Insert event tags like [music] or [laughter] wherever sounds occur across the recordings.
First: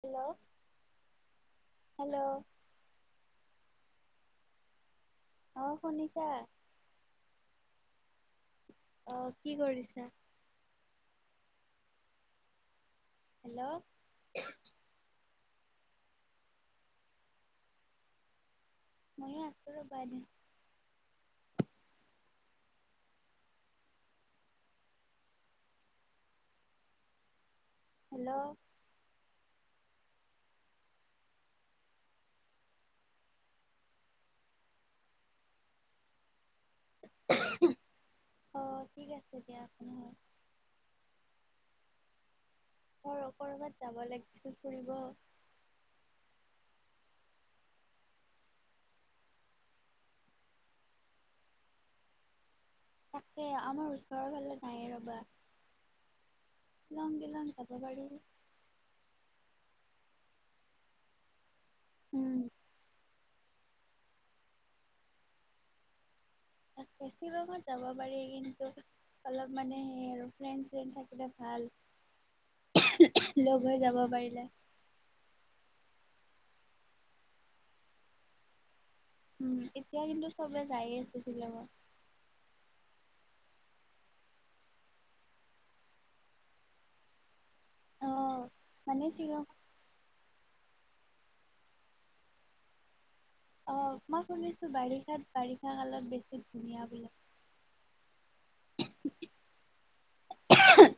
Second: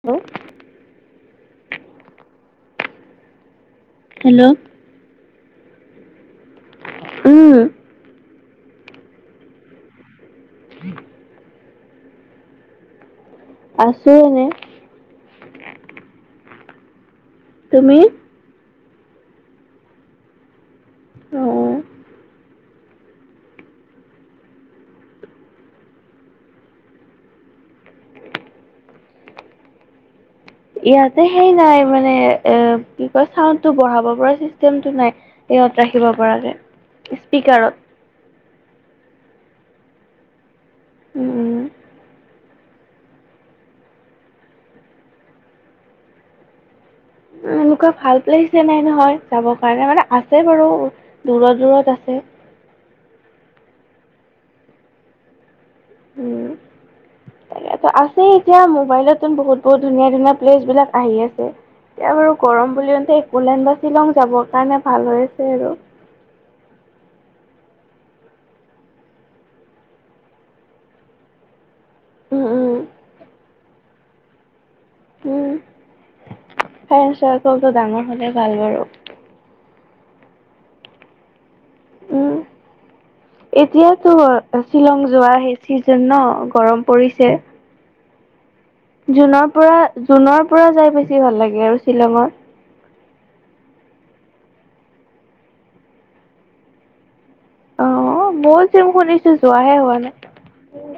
Hello hello? Hello? অ শুনিছা? উম। অহ কি কৰিছা? হেল্ল' আছো এনে। তুমি? মইও আছো বাই দেই অ হেল্ল'? ইয়াতে সেই নাই মানে এ, কি কয় চাউনটো বঢ়াব পৰা চিষ্টেমটো নাই ইহত ৰাখিব পৰাকে। স্পীকাৰত অ ঠিক আছে, দিয়া আপুনি উম। ঘ কৰবাত যাব লাগিছিল ফুৰিব। এনেকুৱা ভাল প্লেচ নাই নহয় যাবৰ কাৰণে মানে আছে বাৰু, দূৰত দূৰত আছে। সেই আমাৰ ওচৰৰ ফালে নাই ৰবা। উম, শ্বিলং তিলং যাব তাকো পাৰি আছে এতিয়া মোবাইলতো বহুত বহুত ধুনীয়া ধুনীয়া প্লেচ বিলাক আহি আছে। এতিয়া বাৰু উম গৰম বুলিতে বলেন বা শ্বিলং যাবৰ কাৰণে ভাল হৈছে আৰু। যাব পাৰি কিন্তু অলপ মানে সেই আৰু ফ্ৰেণ্ড শ্ৰেণ্ড থাকিলে ভাল। উম উম ল [inaudible] [inaudible] হৈ যাব পাৰিলে। উম, ফ্ৰেণ্ড চাৰ্কালটো ডাঙৰ হলে ভালে বাৰু। উম, এতিয়া কিন্তু চবে যায় এ আছি শ্বিলংত। উম, এতিয়াতো শ্বিলং যোৱাহে চিজন ন গৰম পৰিছে। অ মানে শ্বিলং জুনৰ পৰা জুনৰ পৰা যাই বেছি ভাল লাগে আৰু শ্বিলঙত। অ মই শুনিছো, বাৰিষাত বাৰিষা কালত বেছি ধুনীয়া বোলে। অ মই য শুনিছো যোৱাহে হোৱা নাই। উম।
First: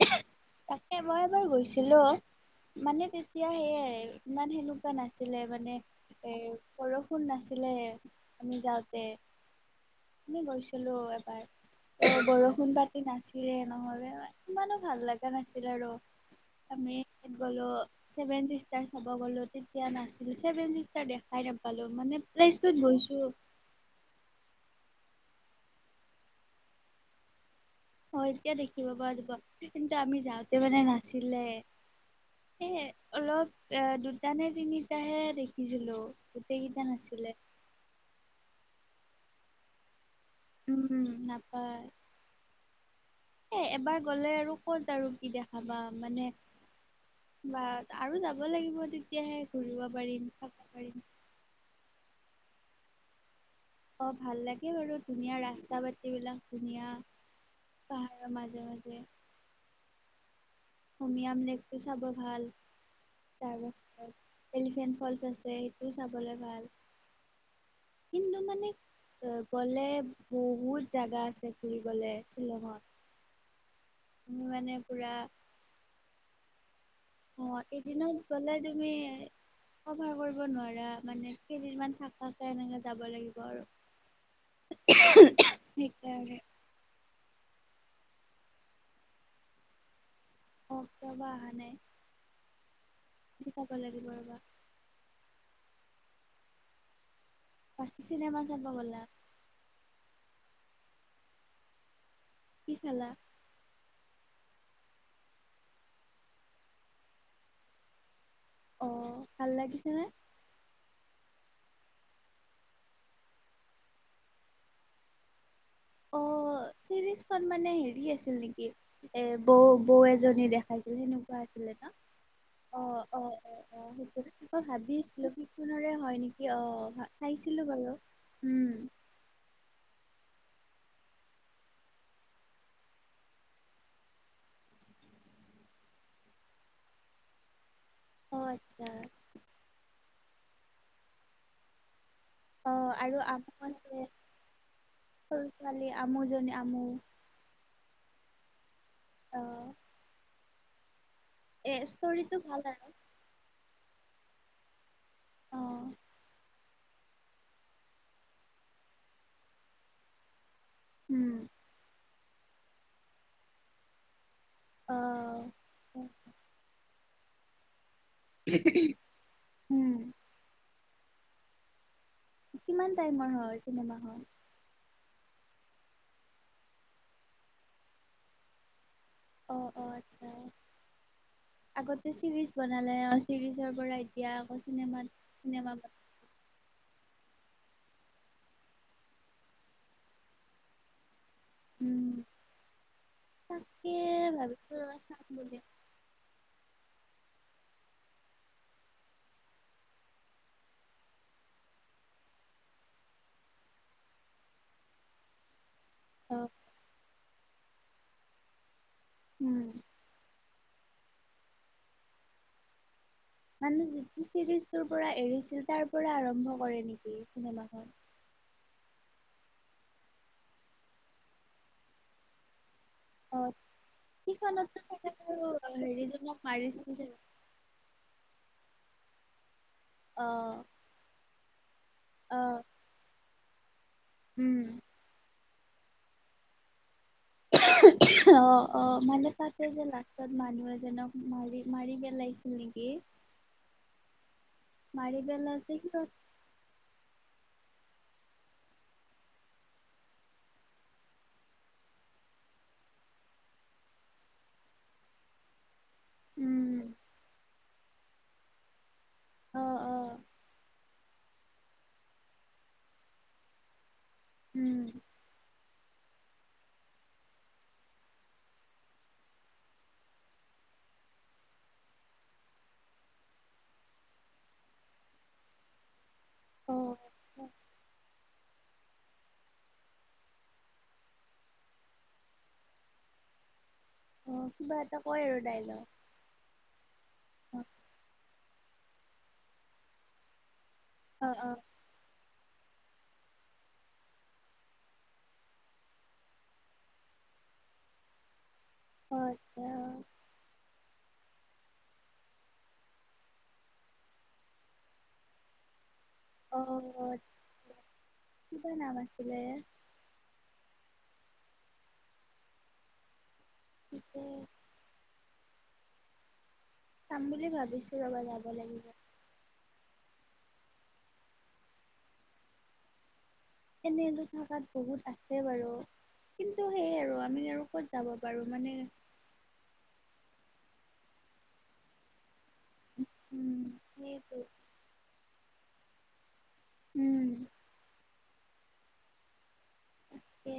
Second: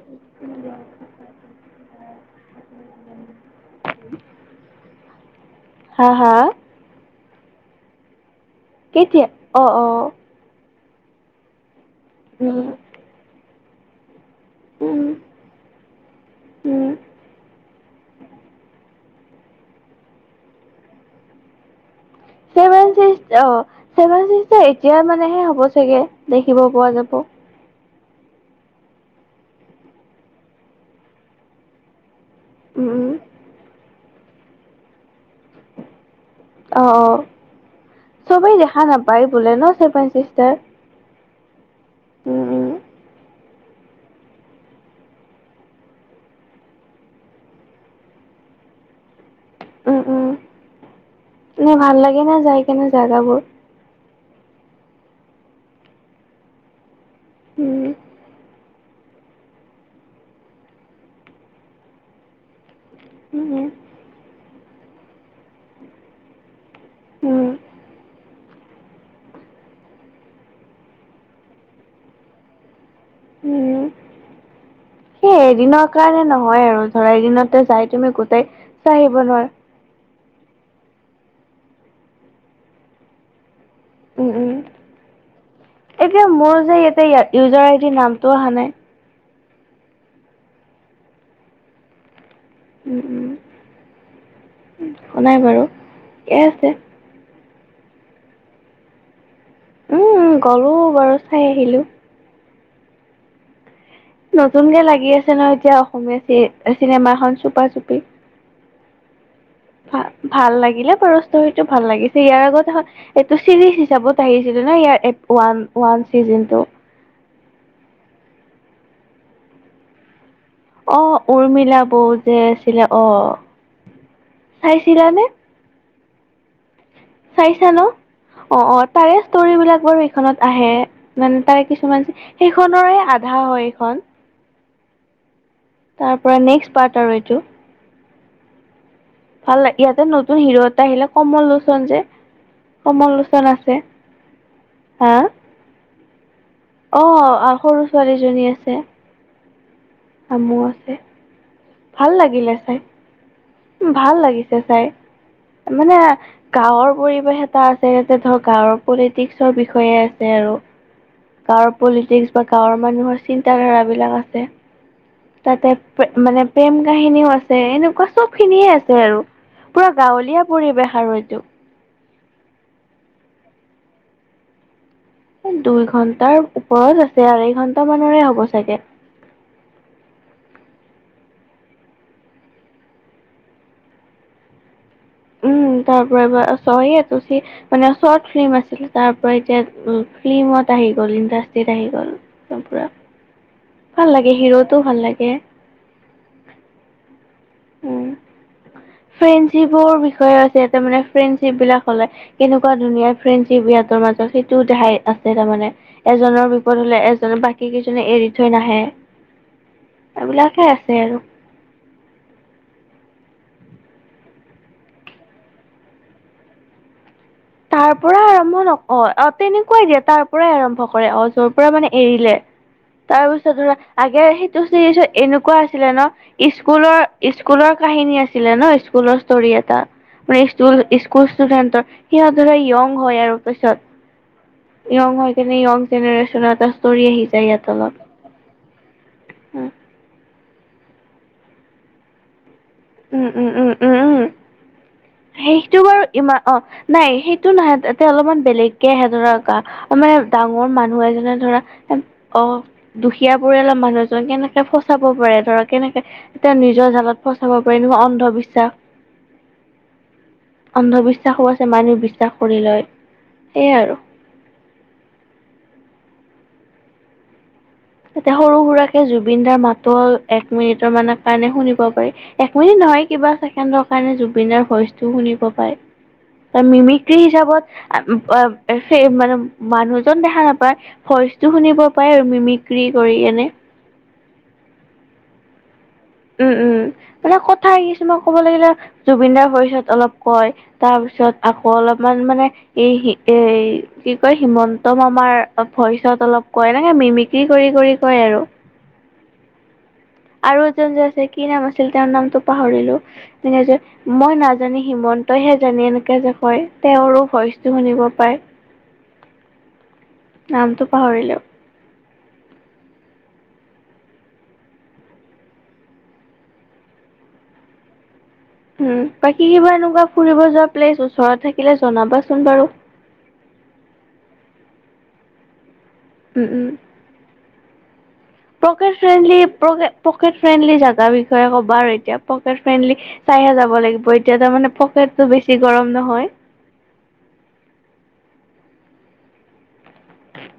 চিলো মানে এতিয়া সেয়াই ইমান হেনো নাছিলে মানে হা হা মানে পৰহ [unintelligible] কোন নাছিলে। আমি কেতিয়া? অ অ। খালো এবাৰ। অ উম, বৰষুণ বাতি নাচিৰে নহলে ইমানো ভাল উম, লগা নাছিল আৰু উম। আমি গলো ছেভেন চিষ্টাৰ হ'ব গলো তেতিয়া নাছিল ছেভেন চিষ্টাৰ দেখাই নাপালো মানে অ প্লেচটোত [unintelligible] গৈছো এতিয়াই মানেহে হ'ব চাগে, দেখিব পোৱা যাব। অ এতিয়া দেখিব পৰা যাব কিন্তু আমি যাওঁতে মানে নাছিলে। সে উম, উম, অলপ এ দু। তানে তিনিটাহে দেখিছিলো। গোটেই কেইটা অ অ নাছিলে চবেই দে। হা নাপায় বোলে ন চেভেনচি। উম উম। নাপায় উম উম। এ এবাৰ গ'লে আৰু ক'ত আৰু কি দেখাবা মানে বা আৰু যাব লাগিব তেতিয়া। তেতিয়াহে ঘূৰিব উম, পাৰিম চাব পাৰিম। কেনে যায় কেনে জেগাবোৰ। অ ভাল লাগে বাৰু ধুনীয়া ৰাস্তা পাটি বিলাক ধুনীয়া। উম পাহাৰ মাজে মাজে। [unintelligible] হুমি আমলেট টো চাব ভাল। উম চাল [unintelligible] এলিফেণ্ট ফলচ আছে সেইটোও চাবলৈ ভাল। উম কিন্তু মানে। গলে বহুত জাগা আছে ফুৰি গলে শ্বিলংত। উ। সেই এদিনৰ কাৰণে নহয়। হয় আৰু। চৰাই দিনত অ ত যাই তুমি এদিনত গোটাই গ'লে চাই তুমি আহিব নোৱাৰা। কৰিব নোৱাৰা মানে কেইদিনমান থাকাকে এনেকে যাব লাগিব আৰু। উম উম এতিয়া সেইকাৰণে মোৰ যে ইয়াতে ইয়াত। ইউজাৰ আইদিৰ নামটো অহা নাই। অ কিয় বা অহা নাই। উম উম চাব লাগিব ৰ'বা। এ আছে। চিনেমা চাব গলা। উম গলো বাৰু চাই আহিলো। কি খালা। নতুনকে লাগি আছে ন এতিয়া অসমীয়া চি চিনেমাখনন চুপা চুপি। অ। ভাল ভা লাগিছেনে ভাল লাগিলে। ষ্টৰিটো ভাল লাগিছে ইয়াৰ আগত এইটো চিৰিজ হিচাপত আহিছিলে ন ইয়াৰ ওৱান ওৱান অ চিজন টো। মানে হেৰি আছিল নেকি এ বৌ বৌ। জন দেখাইছিল অ সেনেকুৱা আছিলে উৰ্মিলা ন বৌ যে অ আছিলে অ অ অ চাইছিলানে ভাবিসিলো হেইখনৰে। হয় নেকি, অ। চাইছিলো চাইছা ন, বাৰু অ উম অ তাৰে ষ্টৰিবিলাক বৰ খনত আহে মানে তাৰে কিছুমান সেইখনৰে আধা হয় এইখন। তাৰ পৰা নেক্সট পাৰ্ট আৰু এইটো। অ আচ্ছা। ভাল লাগ ইয়াতে নতুন হিৰো এটা আহিলে কমল লোচন যে অ কমল আৰু আম লোচন আছে হা সৰু ছোৱালী আমোজনে অ সৰু- ছোৱালীজনী আছে। অ আমো আছে। এ ভাল ষ্টৰিটো লাগিলে ভাল চাই আৰু ন। ভাল লাগিছে চাই। মানে গাঁৱৰ পৰিৱেশ এটা আছে ইয়াতে ধৰ গাঁৱৰ পলিটিক্সৰ বিষয়ে আছে আৰু। উম। গাঁৱৰ পলিটিক্স বা গাঁৱৰ মানুহৰ চিন্তা ধাৰা বিলাক আছে, অ', তাতে মানে প্ৰেম কাহিনীও আছে এনেকুৱা। চব খিনিয়ে আছে আৰু, পুৰা উম, গাঁৱলীয়া পৰিৱেশ আঢ়ৈটো কিমান টাইমৰ হয় চিনেমা খন? দুই ঘন্টাৰ ওপৰত আছে, আঢ়ৈ ঘন্টা মানৰে হ'ব চাগে। অ অ আচ্ছা, আগতে চিৰিজ বনালে অ চিৰিজৰ পৰা এতিয়া আকৌ চিনেমাত চিনেমা উম বন তাৰ পৰাবা [inaudible] মানে শৰ্ট ফিল্ম আছিল, তাৰ পৰা এতিয়া ফিল্মত আহি গল ই টিত আহি উম, গ'ল একদম পূৰা। তাকে ভাল লাগে, ভাবিছো হিৰোটো ৰ ভাল চাম লাগে। বুলি উম, ফ্ৰেণ্ডশ্বিপৰ বিষয়ে আছে তাৰ মানে ফ্ৰেণ্ডশ্বিপ বিলাক হলে কেনেকুৱা ধুনীয়া ফ্ৰেণ্ডশ্বিপ ইহঁতৰ মাজত সেইটোও দেখাই আছে তাৰমানে। অ এজনৰ বিপদ হলে এ বাকী কেইজনে এৰি থৈ নাহে। উম। বিলাকে আছে আৰু। মানে যিটো চিৰিজৰ পৰা এৰিছিল তাৰ পৰা আৰম্ভ কৰে নেকি? চিনেমাখন? তাৰ পৰা আৰম্ভ নক অ অ তেনেকুৱাই দিয়া তাৰ পৰাই আৰম্ভ কৰে অ যৰ পৰা মানে এৰিলে। তাৰ অ পিছত, আগে সিখনতো সেইটো চাগে বাৰু এনেকুৱা আছিলে ন হেৰিজনক মাৰিছিল স্কুলৰ, চাগে স্কুলৰ কাহিনী আছিলে ন স্কুল ফুলস্থৰি আ তা, অ মানে স্কুল স্কুল ষ্টুডেণ্টত অ ধৰা য়ং হয় আৰু পিছত উম। তেনে য়ং জেনেৰেশ্যন আছ অ অ মানে তাতে যে লা ত মানুহ এজনক মাৰি, মাৰি পেলাইছ উম উম উম উম উম, মাৰি পেলাওতে সেইটো বাৰু সিহঁত ইমান অ নাই সেই টো নাহে তাতে অলপমান বেলেগকে আহে ধৰক, আহ মানে ডাঙৰ মানুহ এজনে ধৰা, অ দুখীয়া পৰিয়ালৰ মানুহ এজননে কেনেকে ফচাব পাৰে ধৰক কেনেকে, তেওঁ উম। নিজৰ জালত ফ পাৰ নয় অন্ধবিশ্বাস অ', অ', অন্ধ বিশ্ব বিশ্বাসো আছে মানুহ বিশ্বাস কৰি লয়, সেয়াই আৰু। উম। এতিয়া সৰু সুৰাকে জুবিন দাৰ মাতো এক মিনিটৰ মানৰ কাৰণে শুনিব পাৰি, এক মিনিট নহয় কিবা ছেকেণ্ডৰ কাৰণে জুবিন দাৰ ভইচটোও শুনিব পায়। ত অ', মিমিক্ৰি হিচাপত আ মানে মানুহজন দেখা নাপায়, ভইচটো শুনিব পায় আৰু মিমিক ক্ৰী কৰি এনে। অ কিবা এটা কয় আৰু দাইলগ। উম উম, মানে কথাই কিছুমান ক'ব লাগিলে জুবিনদাৰ ভইচত অলপ কয় তাৰপিছত অ', আকৌ অলপমান মানে এই এ কি কয় হিমন্ত মামাৰ ভইচত অলপ কয়, এনেকে মিমিক্ৰী কৰি কৰি কয় আৰু। আচ্ছা। আৰু এজন যে আছে কি নাম আছিল তেওঁৰ নামটো পাহৰিলো, তেনে যে মই নাজানি হিমন্তইহে জানি এনে যে কয় অ', তেওঁৰো ভইচটো শুনিব পায়। ছিলে নামটো পাহৰিলো। কি কয়? যাম বুলি ভাবিছো, ৰ'বা যাম। উম বাকী কিবা আৰু কোৱাত ফুৰিব যোৱা প্লেছ ওচৰত থাকিলে জনাবাচোন বাৰু। এনেতো থকাত বহুত আছে বাৰু। উম উম। কিন্তু সেই আৰু আমি আৰু ক'ত যাব পাৰো মানে পকে পকেট ফ্ৰেণ্ডলি জোগাৰ বিষয়ে ক'বা আৰু এতিয়া পকেট ফ্ৰেণ্ডলি চাইহে উম, যাব লাগিব সেইটো এতিয়া তাৰমানে পকেটটো বেছি ছি গৰম নহয়। উম। তাকে।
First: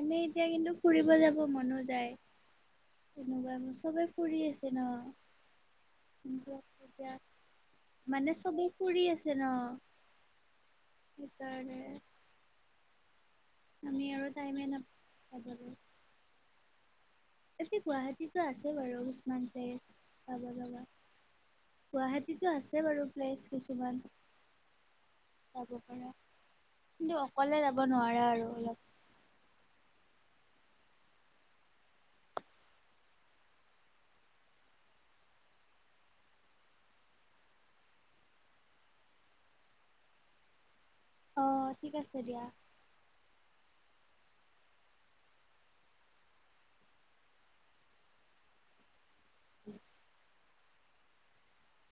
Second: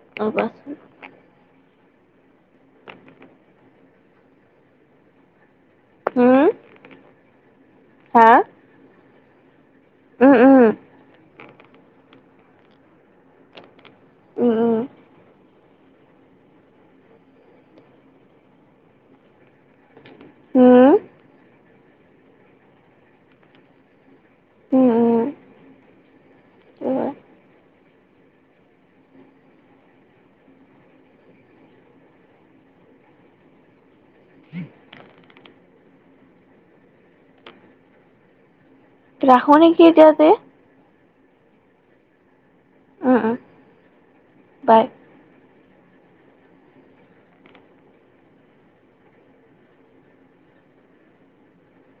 এনে এতিয়া কিন্তু ৰ'বাচোন ফুৰিব যাব মন- ন যাই তেনেকুৱা চবে ফুৰি আছে ন। উম মজা চজা হা মানে চবে ফুৰি আছ- যেন উম উম সেকাৰণে। আমি আৰু উম টাইমে উম নাপাব পাৰোঁ। এটি গুৱাহাটীটো আছে বাৰু কিছুমান পেখ চাব যাবা। উম গুৱাহাটীটো আছে বাৰু প্লেচ কিছুমান। উম উম যাব পাৰা উম। কিন্তু অকলে যাব ফুৰিব নোৱাৰা আৰু অলপ। [unintelligible] ৰাখোঁ নেকি এতিয়াযে। অ ঠিক আছে দিয়া। উম উম বাই। [unintelligible]